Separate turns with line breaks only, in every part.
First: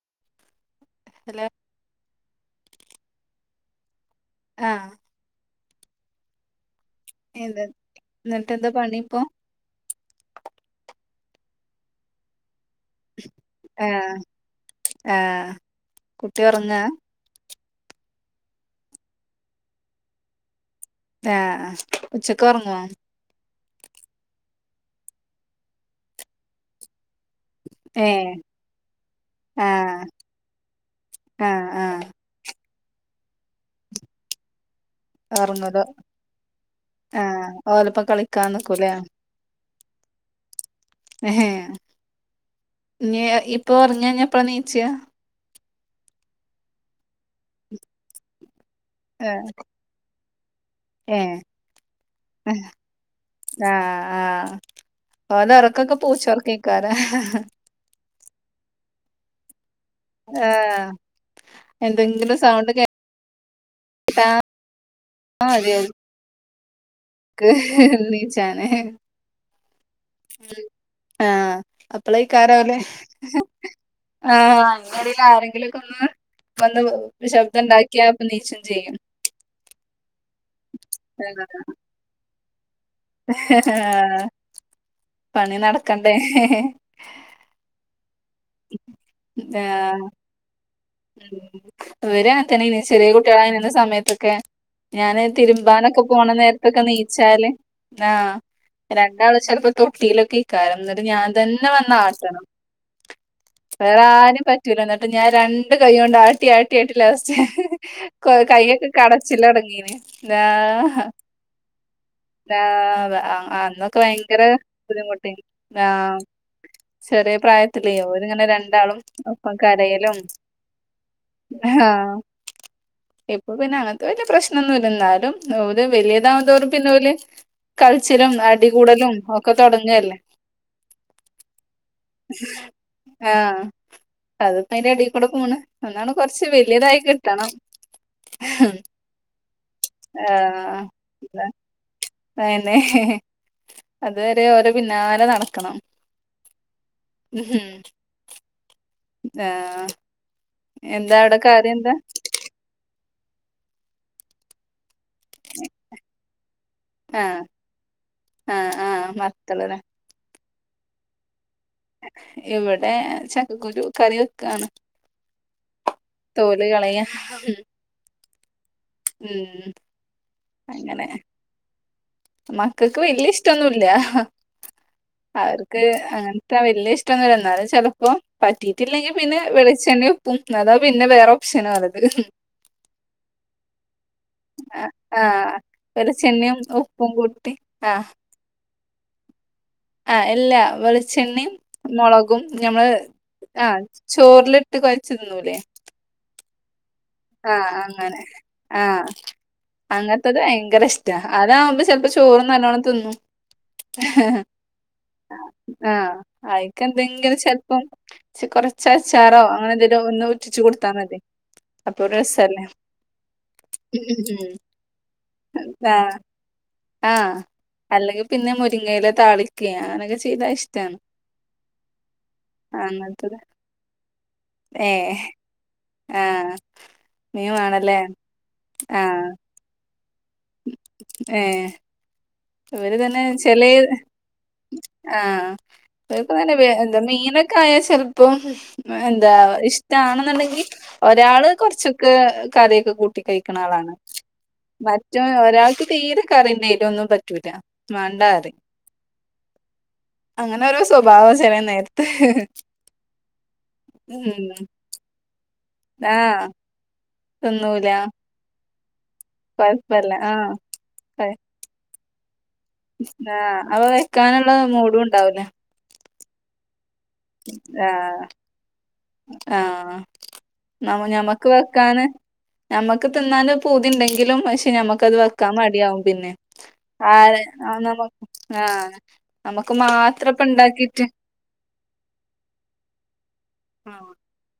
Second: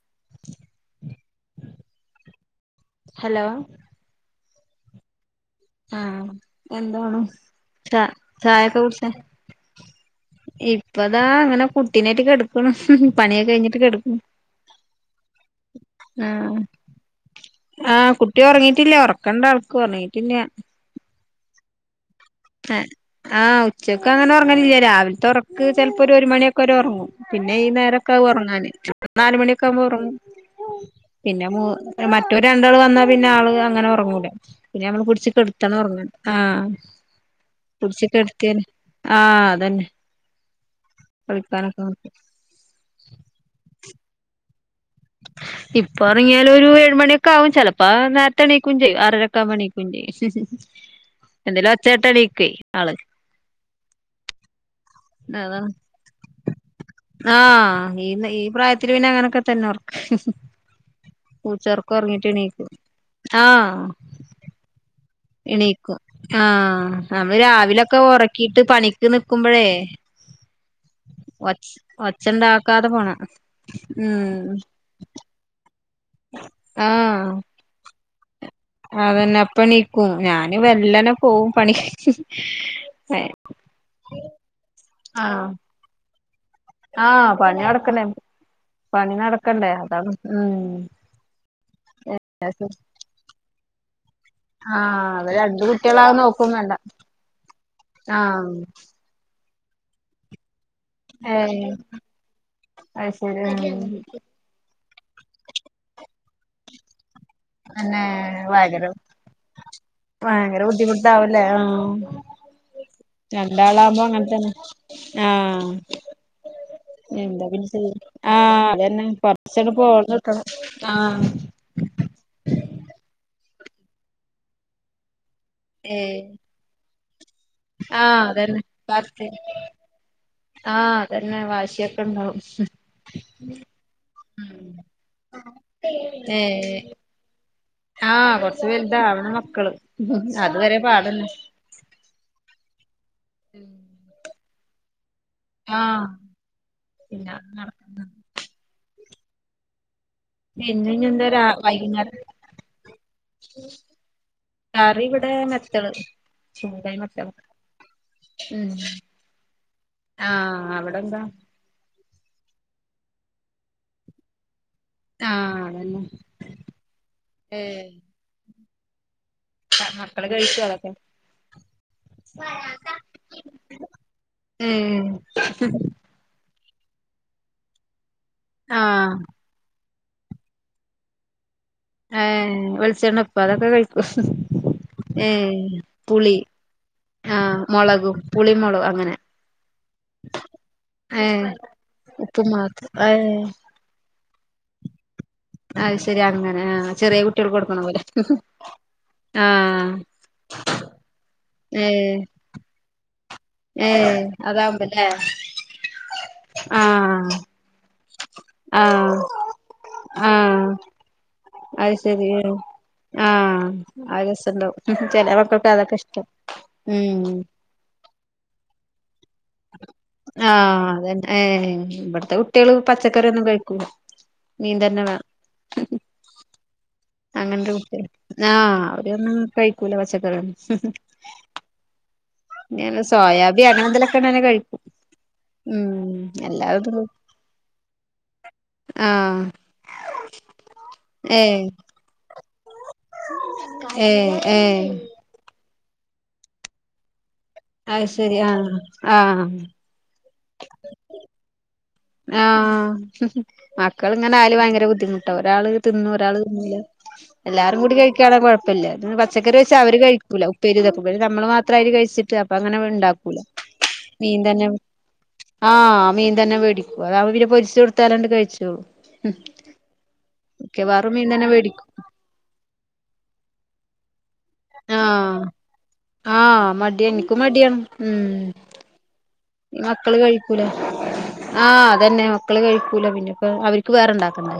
[unintelligible]
Hello
hello
ആ.
ആ എന്താണ്
എന്ത്
ച്ച
എന്നിട്ട് എന്താ
ചായൊക്കെ
പണി
കുട് ച്ച.
ഇപ്പൊ
ഇപ്പതാ അങ്ങനെ കുട്ടിനെറ്റ് കെട്ക്.. ഉം ഹ് ഹും പണിയൊക്കെ കഴിഞ്ഞിട്ട് കെട്ക്കും
ആഹ് ആഹ്
ആ.
കുട്ടി ഉറങ്ങാ
ആ കുട്ടി ഒറങ്ങീട്ടില്ല്യേ ഒർക്കണ്ട് അവള്ക്ക് ഒറങ്ങീട്ടില്യ.
ഏ ഹ് ഉച്ചക്കൊറങ്ങോ.
ആ ഉച്ചക്ക് അങ്ങനെ ഒറങ്ങലില്യ രാവിൽത്ത ഒറക് ചെൽപോ ഒര് ഒര്മണി ഒക്കെരെ ഒറങ്ങും. പിന്നെ ഈ നേരോക്കാകും
ഏഹ്
ഓറങ്ങാൻ നാല്മണി ഒക്കെ ആകുമ്പോ
ആഹ്
ഒറങ്ങും. പിന്നെ മു
ആഹ് ആഹ്
മ.. മറ്റൊര് രണ്ടാളും വന്നാ പിന്നെ ആള് അങ്ങനെ ഒറങ്ങൂല പിന്നെ ഞമ്മള് പിട്ച് കെട്ത്തണം ഒറങ്ങാൻ.
ആ.
പുട്ച് കെട്ത്തിയാൽ ആ അതന്നെ. കളിക്കാനൊക്കെ നോക്യാ.
ഞ് ഇപ്പൊ ഒറങ്ങിയാ ഞ്. എപ്പളാ നീച
ഇപ്പൊ ഒറങ്ങിയാൽ ഒരു എഴുമണിയൊക്കെ ആകും ചെലപ്പോ നേരത്തെ എണീക്കും ചെയ്യും ആറരക്കാകുമ്പോ എണീക്കും. [unintelligible]
ഏ
എന്തേലും ഒച്ചേട്ട എണീക്കുവേ
അഹ്
ആള്
ആ ആ. ഓൻ്റെ
അതാണ്
ഒർക്കൊക്കെ പൂച്ചോർകെകാരം.
ആഹ് ഈ ന്ന ഈ പ്രായത്തില് പിന്നെ അങ്ങനൊക്കെതന്നെ ഒറക്.
ആഹ്
പൂച്ചോർക്ക് ഒറങ്ങീട്ട്
എന്തെങ്കിലും
എണീക്കും
സൗണ്ട് കേട്ടാ
ആ.
മതി
എണീക്കും ആഹ്. നമ്മള്
ഓൽക്ക്
രാവിലൊക്കെ ഓർകീട്ട്
നീച്ചാന്
പണിക്ക് നിക്കുപോയ്.
ആഹ്
ഒച്
അപ്പളേക്കാരം
ഒച്ചണ്ടാക്കാത
ഓലെ
പോണം.
പെരീല് ആരെങ്കിലോക്കൊന്ന് വന്ന് ശബ്ദണ്ടാക്കിയ അപ്പം നീച്ചും ചെയ്യും.
അതെന്നെ അപ്പഎണീക്കും ഞാൻ വെല്ലനെ പോകും പണി..
ഹേ ഹേ ആഹ്
ആഹ്
പണി നടക്കണ്ടേ..
ആഹ് പണി നടക്കണ് പണി നടക്കണ്ടേ
ആഹ്
അതാണ് ഉം..
ഉം ഇവര് അങ്ങനെതന്നെ യെയ്ന്ന് ചെറിയ കുട്ടികള യ്ന്നാ സമയത്തൊക്കെ..
ആഹ്
ഞാാന്
അത് രണ്ട്
തിരുമ്പാനൊക്കെ
കുട്ടികളാവും
പോണ
നോക്കും വേണ്ട
നേരത്തൊക്കെ നീ.. ച്ചാല് ആഹ് രണ്ടാള് ചെലപ്പോ തൊട്ടിയിലൊക്കെ.. കാരം എന്നിട്ട് ഞാൻ തന്നെ വന്ന് ആട്ടണം..
അഹ് ശെരി അ..
വേറെ ആരും പറ്റൂല ന്നെട്ട് ഞാൻ രണ്ട് കൈ കൊണ്ട് ആട്ടി ആട്ടി.. ആട്ടി ആട്ടി ല്ലാസ്റ്റ്
പിന്നെ ഭയങ്കര
കൈയൊക്കെ കടച്ചില്ല് തുടങ്ങീന്..
ബുന്ധി മുട്ടവല്ലേ.. ഉം..
ആഹ് അന്നൊക്കെ ഭയങ്കര
തന്നെ
ബുദ്ധിമുട്ട്
ആഹ്
യെന്ന്.. ചെറിയ
എന്താ പിന്നെ ചെയ്യ
പ്രായത്തിലെ ഒരിങ്ങനെ
ആഹ്
രണ്ടാളും
അതന്നെ
ഒപ്പം
കൊറച്ചട് പോന്ന്
കരയലും
കിട്ടണം ആഹ്
ആഹ് ഇപ്പൊ പിന്നെ അങ്ങനത്തെ വലിയ പ്രശ്നംന്നും ഇല്ല ന്നാലുംഒര്
ഏഹ്
വലിയതാവും തോറും പിന്നെല്..
ആഹ്
കളിച്ചിലും
അതന്നെ
അടികൂടലും
കറക്റ്റ്
ഒക്കെ തെടങ്ങല്ലേ.
ആഹ് അതന്നെ വാശിയൊക്കെണ്ടാവും..
ആഹ് അത്പ്പ അയിന്റെ എടെ കൂടെ പോണ് ഒന്നാണ് കൊറച്ച്
ഏഹ്
വലിയതായി കിട്ടണം.
ആഹ് കൊറച്ചു വെല്‌ താവണ മക്കള് അതു വരെ പാടന്നെ.
അന്നെ അതുവരെ ഓരോ പിന്നാലെ നട
ആഹ് പിന്നെ നടക്കൂലാ
ആഹ്
പിന്നെ ഞ് എന്താ വൈകുന്നേരംത്തിന് കറി ഹ് മത്തള് ചൂടായ മത്തള്
ആഹ്
ഉം
ആഹ് ആഹ് മത്തള് ല്ലേ
ആഹ് അവിടെന്താ
ഇവിടെ ചക്കക്കുരു കറി വെക്കാണ്.
ആഹ് അതന്നെ
തോല് കളയാ
ഏഹ്
ഉം.
മക്കള് കഴിക്കെ അതൊക്കെ.
അങ്ങനെ മക്കൾക്ക് വല്യ ഇഷ്ടൊന്നുല്ല
ഏഹ്
അവർക്ക് അങ്ങനെ. വല്യ ഇഷ്ടംന്ന എന്നാലും ചെലപ്പോ പറ്റിയിട്ടില്ലെങ്കിൽ
ആഹ്
പിന്നെ വിളിച്ചെണം പ്പും അതാ പിന്നെ വേറെ ഓപ്ഷനാ അല്ലത
ഏ വെളിച്ചെണ്ണ ഉപ്പോ അതൊക്കെ കഴിക്കൊ ഏ
ആഹ്
പുളി
വെളിച്ചെണ്ണയും ഉപ്പും കൂട്ടി
ആഹ്
ആഹ്
മുളകും പുളിമുളകും അങ്ങനെ
ആ എല്ലാ വെളിച്ചെണ്ണ
ഏഹ്
മുളകും
ഉപ്പും മാത്രം
നഞമ്മള്
ഏഹ്
ആഹ് ചോറിലിട്ട് കുയച്ച്‌ തിന്നുലെ
അത് ശരിയ അങ്ങനെ ആ ചെറിയ കുട്ടികൾക്ക്
ആഹ്
കൊടുക്കണ പോലെ
അങ്ങനെ ആഹ്
ആഹ്
അങ്ങനത്തത് ഭയങ്കര ഇഷ്ട അതാവുമ്പോ ചിലപ്പോ
ഏഹ്
ചോറ് നല്ലോണം തിന്നും
ഏഹ് അതാവുമ്പല്ലേ
ആഹ്
ആഹ്
ആയിക്കെന്തെങ്കിലും ചെൽ പ്പം കുറച്ച്
ആഹ്
അച്ചാറോ അങ്ങനെ എന്തെങ്കിലും ഒന്ന് ഉറ്റിച്ച്
ആഹ്
കൊടുത്താ മതി
അത്
അപ്പൊ ഒരു
ശെരിയാണ്
രസല്ലേ
ആഹ് ആ രസണ്ടാവും ചില മക്കൾക്ക് അതൊക്കെ
ആഹ്
ഇഷ്ടം ഉം
ആഹ് അല്ലെങ്കിൽ പിന്നെ മുരിങ്ങയിലെ താളി.
ആഹ് അതന്നെ ഏ ഇവിടത്തെ കുട്ടികള് പച്ചക്കറിയൊന്നും കഴിക്കൂല മീൻ
ഏ
തന്നെ വേണം
ആഹ് മീൻ
അങ്ങനത്തെ
വേണല്ലേ
കുട്ടിക ആഹ് അവരൊന്നും കഴിക്കൂല പച്ചക്കറിയെന്നും
ഏ ഇവര് തന്നെ
സോയാബി
ചെലെ
അങ്ങനെ എന്തെലൊക്കെ ഉണ്ടെങ്കി കഴിക്കും
ആഹ്
ഉം
ഇവർക്ക് തന്നെ
എല്ലാതും
ന്താ മീൻ. കായൽ ചെലപ്പം എന്താ
ആഹ്
ഇഷ്ടണെന്നുണ്ടെങ്കിൽ ഒരാള്
ഏഹ്
കൊറച്ചൊക്കെ കറിയൊക്കെ കൂട്ടി കഴിക്ക്ണ ആളാണ്.
ഏ ഏ
മറ്റും ഒരാൾക്ക് തീരെ കറിം നീരും ഒന്നും പ
അ ശരി ആഹ് ആഹ്
അങ്ങനെ ഒരു സ്വഭാവ ചെലനെർത്
ആഹ് മക്കള ഇങ്ങനെ ആയല്
ഉം
ഭയങ്കര ബുദ്ധിമുട്ടാ ഒരാള് തിന്നു ഒരാള്
ആഹ്
തിന്നല എല്ലാരും
തിന്നൂല
കൂടി കഴിക്കാണാൻ കുഴപ്പല്ല പച്ചക്കറി വെച്ചാ അവര്
കൊഴപ്പല്ല
കഴിക്കൂല
ആഹ്
ഉപ്പേരിതക്കും നമ്മള് മാത്രംര് കഴിച്ചിട്ട് അപ്പൊ അങ്ങനെ ഉണ്ടാക്കൂല
അപ്പം വെക്കാനുള്ള മൂഡും ഉണ്ടാവൂല
ആഹ് മീൻ തന്നെ മേടിക്കൂ അതാവുമ്പൊ പിന്നെ പൊരിച്ചു
ആഹ്
കൊടുത്താലണ്ട് കഴിച്ചോളൂ
ആഹ്
ക്കെ
നമ്മ
വേറെ മീൻ
ഞമ്മക്ക്
തന്നെ മേടിക്കും
വെക്കാന് ഞമ്മക്ക് തിന്നാന് പൂതിണ്ടെങ്കിലും പക് ഞമ്മക്കത്
ആഹ്
വെക്കാൻ മടിയാവും പിന്നെ
ആഹ് മടിയാ
ആ
എനിക്കും മടിയാണ് ഉം
നമ്മക്ക് ആഹ് നമുക്ക്
ഈ മക്കള്
മാത്രം ഇപ്പം
കഴിക്കൂല
ഉണ്ടാക്കിയിട്ട്
ആഹ് അതന്നെ മക്കള് കഴിക്കൂല പിന്നെ ഇപ്പ അവർക്ക്
ആഹ്
വേറെണ്ടാക്കണ്ടേ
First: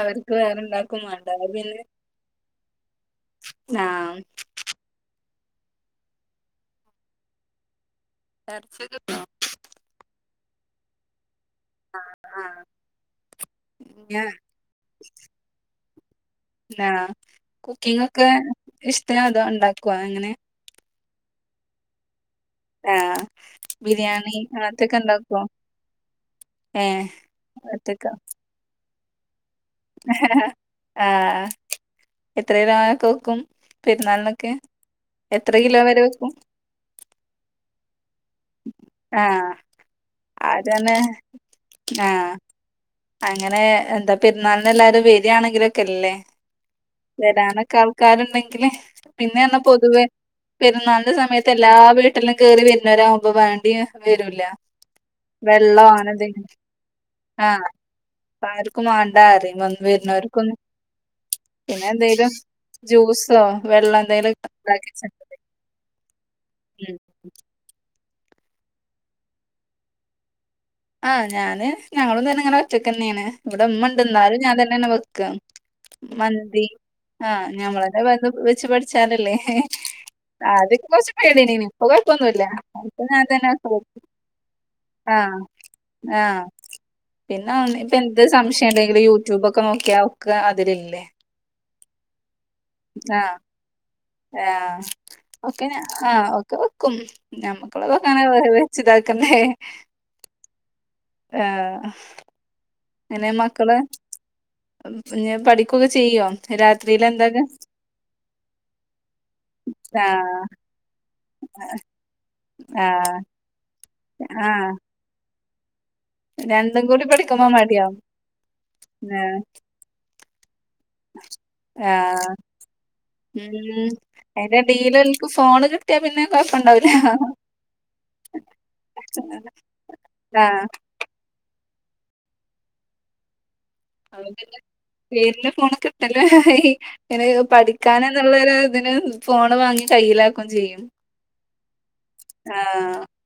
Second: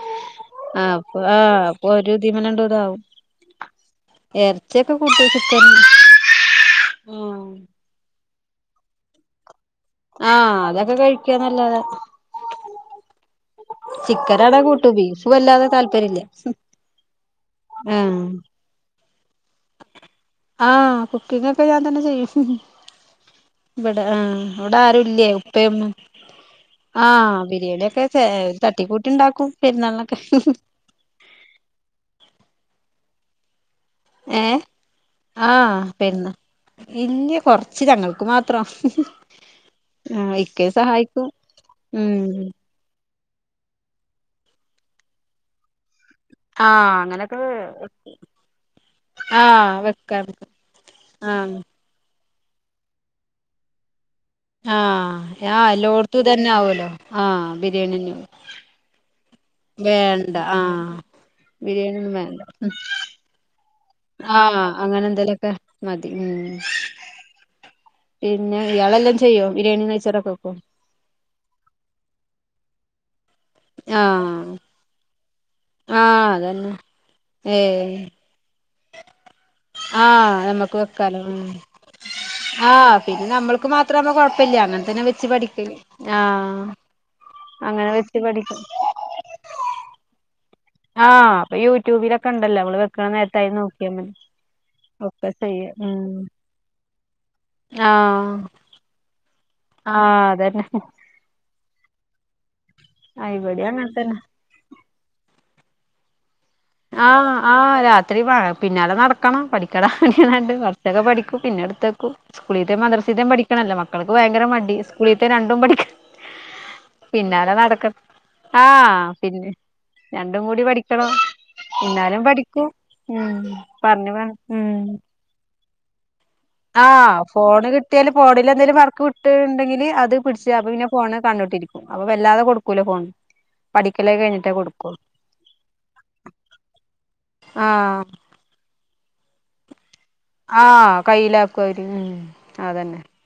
അവർക്ക് വേറെണ്ടാക്കും
ആപ്പൊ
മാണ്ട അത്
ആഹ്
പിന്നെ
അപ്പൊ ഒരുധീമന ണ്ട് ഇത് ആവും
ആഹ്
ഇറച്ചിയൊക്കെ കൂട്ടച്ചിട്ട
എറച്ചിക്ക് [inaudible]
ആഹ് അതൊക്കെ കഴിക്കാന്നല്ലാതെ
ആഹ് ഞാ
ചിക്കനാണെ കൂട്ടും ബീഫ് വല്ലാതെ താല്പര്യം ഇല്ല
എന്നാ കുക്കിംഗ് ഒക്കെ ഇഷ്ടാണോ അതോ ഉണ്ടാക്കുവോ അങ്ങനെ
ആഹ് കുക്കിംഗ് ഒക്കെ ഞാൻ തന്നെ ചെയ്യും
ആഹ്.
വിടെ
ബിരിയാണി
ആഹ് ഇവിടെ
അങ്ങനത്തൊക്കെ
ആരും ഇല്ലേ
ഉണ്ടാക്കോ?
ഉപ്പയും ഉമ്മയും
ഏഹ്
ആഹ് ബിരിയാണിയൊക്കെ
അങ്ങനത്തൊക്കെ
തട്ടിക്കൂട്ടി ഉണ്ടാക്കും പെരുന്നാളിനൊക്കെ
ആഹ് എത്ര കിലോനൊക്കെ വെക്കും പെരുന്നാൾ
ഏ
നൊക്കെ എത്ര കിലോ വരെ വെക്കും
ഇല്ല്യ കൊറച്ച് ഞങ്ങൾക്ക് മാ ത്രം
ആഹ്
ആഹ് ഇക്കെയും
അതന്നെ
സഹായിക്കും ഉം
ആഹ് അങ്ങനെ എന്താ പെരുന്നാളിനെല്ലാരും വരികയാണെങ്കിൽ ഒക്കെ എല്ലേ
ആ അങ്ങനൊക്കെ
വരാനൊക്കെ ആൾക്കാരുണ്ടെങ്കില് പിന്നെ
ആ
പറഞ്ഞാ പൊതുവേ
വെക്കാറ്
പെരുന്നാളിന്റെ സമയത്ത്
ആഹ്
എല്ലാ വീട്ടിലും കേറി വരുന്ന വരാവുമ്പൊ വേണ്ടിയും വരൂല്ല
ആഹ് ആ എല്ലോട്ത്തും ഇതന്നെ ആവൊല്ലോ ആഹ് ബിരിയാണി തന്നെ
അപ്പം ആർക്കും വാണ്ടാ പറയും വന്ന് വരുന്നവർക്കൊന്നും
ആഹ്
പിന്നെ
ബിരിയാണിയൊന്നും
എന്തേലും
വേണ്ട
ജ്യൂസ് സോ വെള്ളം എന്തേലും
ആഹ്
ഉണ്ടാക്കി
അങ്ങനെ
വെച്ചിട്ടുണ്ട്.
എന്തേലുമൊക്കെ മതി ഉം
ഉം
പിന്നെ ഇയാളെല്ലാം ചെയ്യോ ബിരിണിയും നെയ്ചോറ് ഒക്കെ വെക്കോ
ആ ഞാന് ഞങ്ങളും ഇതന്നെ ഇങ്ങനെ ഒറ്റയ്ക്കന്നേണ് ഇവിടെ ഇമ്മണ്ട് എന്നാലും
ആഹ്
ഞാൻ തന്നെണ് വെക്കാ
ആഹ്
മന്തി
അതന്നെ
ആഹ് ഞമ്മള്
ഏഹ്
തന്നെ വെ ത് വെച്ച് പഠിച്ചാലല്ലേ
ആഹ് നമ്മക്ക്
ആദ്യം കുറച്ച്
വെക്കാലോ ഉം
പേടിന്നെയ്നി ഇപ്പൊ കുഴപ്പൊന്നും ഇല്ല ഇപ്പം ഞാൻ തന്നെ പോകും
അത്രയാവുമ്പോ കുഴപ്പമില്ല അങ്ങനെ തന്നെ വെച്ച് പഠിക്കല്
ആഹ് പിന്നെ
അങ്ങനെ
ഇപ്പ
വെച്ച്
എന്ത്
പഠിക്കും
സംശയം ഉണ്ടെങ്കില് യൂട്യൂബ ഒക്കെ നോക്കിയ ഒക്കെ അതില് ഇല്ലേ
ആഹ് അപ്പൊ യൂട്യൂബിലൊക്കെ ഉണ്ടല്ലോ നമ്മള് വെക്കാൻ
ആഹ്
നേരത്ത് അതിൽ നോക്കിയാമതി
ആഹ് ഒക്കെ ഞ ആഹ് ഒക്കെ വെക്കും ഞമ്മുക്കുള്ള വെക്കാനാ
ആഹ്
[unintelligible] വെച്ച് ഇതാക്ക്ന്നേ
ആഹ് അതന്നെ
ആഹ് എങ്ങനെ
ആഹ് ഇവിടേം
മക്കള്
അങ്ങൻതന്നെ
പിന്നേ പഠിക്കൊക്കെ ചെയ്യോ രാത്രിയില്
ആഹ്
എന്തൊക്കെ
ആ രാത്രി വ് പിന്നാലെ നടക്കണം പഠിക്കട
ആഹ്
പറഞ്ഞിക്കാണ്ട് കുറച്ചൊക്കെ പഠിക്ക പിന്നെ എട്ത്തേക്കും. സ്കൂളീത്തെ
ആഹ്
മദ്റസീത്തെ പഠിക്കണല്ലോ മക്കൾക്ക് ഭയങ്കര
ആഹ്
മടി സ്കൂളീത്തെ രണ്ടും പഠിക്ക
രണ്ടും കൂടി പഠിക്കുമ്പോ
പിന്നാലെ നടക്കും
മടിയാവും
ആഹ് പിന്നെ രണ്ടും കൂടി പഠിക്കണം എന്നാലും
ആഹ്.
പഠിക്കും
ഉം.
പറഞ്ഞു പറ ഉം
അയിന്റെടീല്ഓൽക്ക് ഫോണ് പിന്നെ കൊഴപ്പണ്ടാവൂല
ആഹ്, ഫോണ് കിട്ടിയാല് ഫോണിൽ എന്തേിലും വർക്ക് വിട്ട് ണ്ടെങ്കിങ്കില് അത് പിടിച്ച
ആഹ്
അപ്പപിന്നെ ഫോണ് കണ്ടോട്ടിരിക്കും. അപ്പൊ വല്ലാതെ കൊടുക്കൂല ഫോണ്.
അതന്നെ പേരിന്റെ ഫോൺ കിട്ടലൂ ആയി. പിനെ പഠിക്കാന
ആഹ്
ന്ന് ത് വരെ തിനു ഫോണ് വാങ്ങി കയ്യിലാ
ആഹ്.. കയ്യിലാക്കു വര് ഉ അതന്നെ
ആഹ്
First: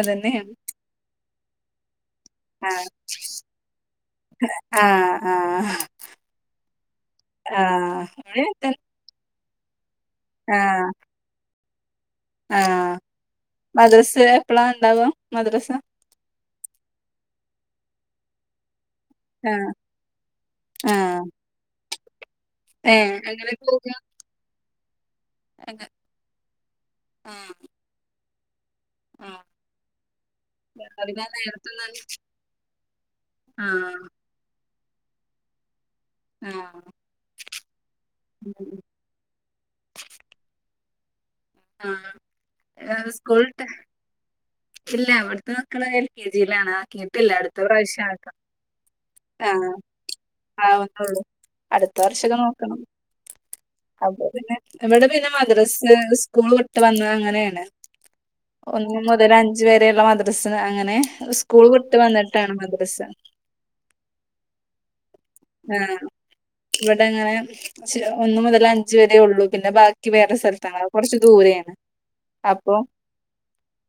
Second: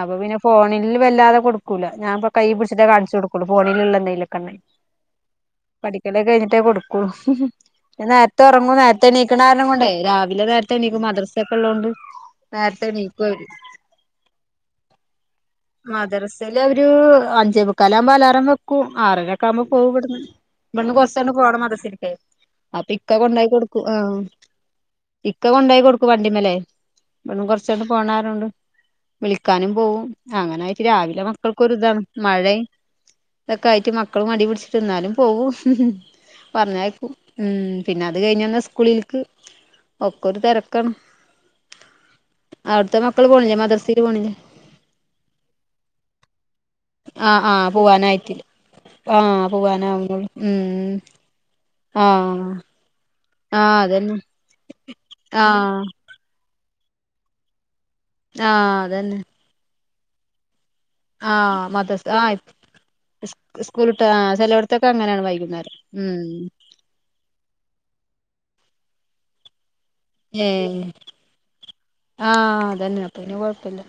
അപ്പൊ പിന്നെ
അതന്നെയാണ്
ഫോണില് വല്ലാതെ കൊടുക്കൂല. ഞാൻ കൈ പിടിച്ചിട്ടേ
ആഹ്
കാണിച്ചെടുക്കുള്ളു. ഫോണിലുള്ള എന്തങ്കിലൊക്കെ ണ്ടെ
ആഹ് ആഹ്
പഠിക്കലൊക്കെ കഴിഞ്ഞിട്ടേ കൊടുക്കൂ ള്ളു. ഹ് ഹ്,
ആഹ്
പിന്നെ
ഇവടിം
നേര്ത്തെ ഉറങ്ങൂ,
അങ്ങൻതന്നെ
നേര്ത്തെ ണിക്കണ കാരണം കൊണ്ടേ, രാവിലെ നേരത്തെ
ആഹ്
എണീക്കും. മദ്രസ ഒക്കെ ഉള്ളതോണ്ട്. നേരത്തെ
ആഹ്
ണീക്കും അവര്
മദ്രസ് എപ്പളാ ണ്ടാവ മദ്രസ
മദ്രസേൽ അവര് അഞ്ചെ ബ മുക്കാലാവകുമ്പോ അലാറം വെ ആറര ഒക്കെ ആവുമ്പോ
ആഹ്
പോവും വിടന്ന്. ഇവിടന്ന്
ആഹ്
കൊറച്ചാണ്ട് പോകണം മദ്രസക്ക്. അപ്പൊ,
ഏഹ്
ഇക്ക കൊണ്ടോ
അങ്ങനെ
യാക്കി കൊടുക്കും.
പോകാ
ആഹ്.. ഇക്ക കൊണ്ടായി
ആഹ്
കൊടുക്കും. വണ്ടിമലേ ഇവിടന്ന് കൊറച്ചാട് പോണായതൊണ്ട
ആഹ്
വിളിക്കാനും പോവും. അങ്ങനെ ആയിട്ട് രാവിലെ മക്കൾക്കൊരുതാണ്. മഴയും ഇതൊക്കെ ആയിട്ട് മ
ആഹ്
ഇപ്പ മടി പിടിച്ചിട്ട് ന്നാലും പോകും
ആഹ്
പറഞ്ഞയക്കും. ഉം പിന്നെ അത് കഴിഞ്ഞന്ന സ്കൂളിലക്ക് ഒക്കെ ഒരു തെരക്കാണ്.
ആഹ്
അവിടുത്തെ
ഏഹ്
മക്കള്
സ്കൂൾ
പോണില്ലേ?
ട്ട്
മദ്രസ ല് പോണില്ലേ?
ഇല്ല വട്ത്തെ മക്കള് എൽ കെ ജി ലാണ് ക്കിട്ടില്ല,
ആഹ്
അടുത്ത
ആഹ്
പ്രാവശ്യ ആക്ക.
പോവാനായിട്ടില്ല ആഹ്
ഹാ
പോവാനാവുന്നുള്ളൂ ഉം
ആവ്ണുള്ളു. അടുത്ത വർഷം ഒക്കെ
ആഹ്
നോക്കണം.
ആഹ് അതന്നെ
അപ്പ പിന്നെ, ഇവിടെ പിന്നെ
ആഹ്
മദ്രസ്. സ്കൂൾ വിട്ട് വന്നാ അങ്ങനെയാണ്
ആഹ്
ഒന്ന്
അതന്നെ
മുതൽ അഞ്ചു വരെയുള്ള മദ്രസ്ന് അങ്ങനെ.
ആഹ്
സ്കൂള് വിട്ട് വന്നിട്ടാണ് മദ്രസ
സ്കൂള് വിട്ട്, ആഹ് ചെലോട്ലത്തൊക്കെ അങ്ങനെയാണ്. വൈകുന്നേരം.
ആഹ്
ഉം..
ഇവിടെ അങ്ങനെ ഒന്നു മുതൽ അഞ്ച വരെ ഉള്ളൂ. പിന്നെ ബാക്കി ക്കി വേറെ സ്ഥലത്താണ്.
ഏഹ്
അത് കൊറച്ച് ദൂരെയാണ്.
ആഹ്
അപ്പൊ,
അതന്നെ പിന്നെ കൊഴപ്പല്ല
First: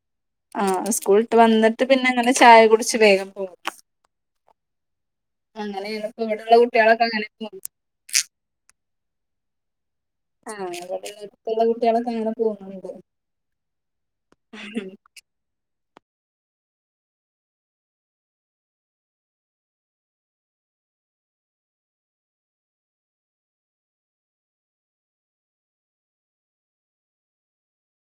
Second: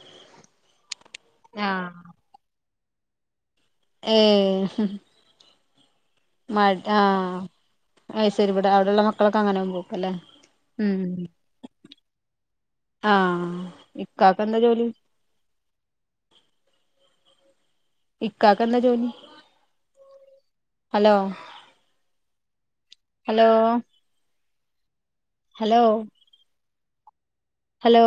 ആഹ്, സ്കൂൾ ട്ട് വന്നിട്ട്
ആഹ്
പിന്നെ, അങ്ങനെ ചായ കുടിച്ച് വേഗം
ഏഹ്..
അങ്ങനെണ്. പ്പം ഇവിടെള്ള കുട്ടികളൊക്കെ അങ്ങനെ ണ്
അഅ് ശരി. വടെ അവിടെള്ള മക്കളൊക്കെ അങ്ങനെ വും പോക്കല്ലേ?
ആഹ് ഇവിടെള്ള
മ്‌ഹ്..
അടുത്തുള്ള കുട്ടികളൊക്കെ അങ്ങനെ പോകുന്നുണ്ട്
ആഹ്.. ഇക്കക്കെന്താ ജോലി? ഇക്കക്കെന്താ ജോലി? Hello.. hello.. hello hello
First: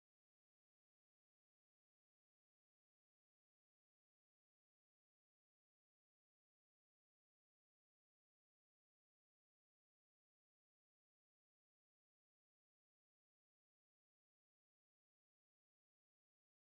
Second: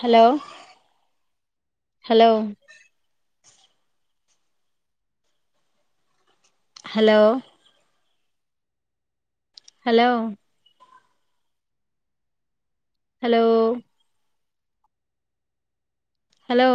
hello.. hello.. hello.. hello.. hello.. hello..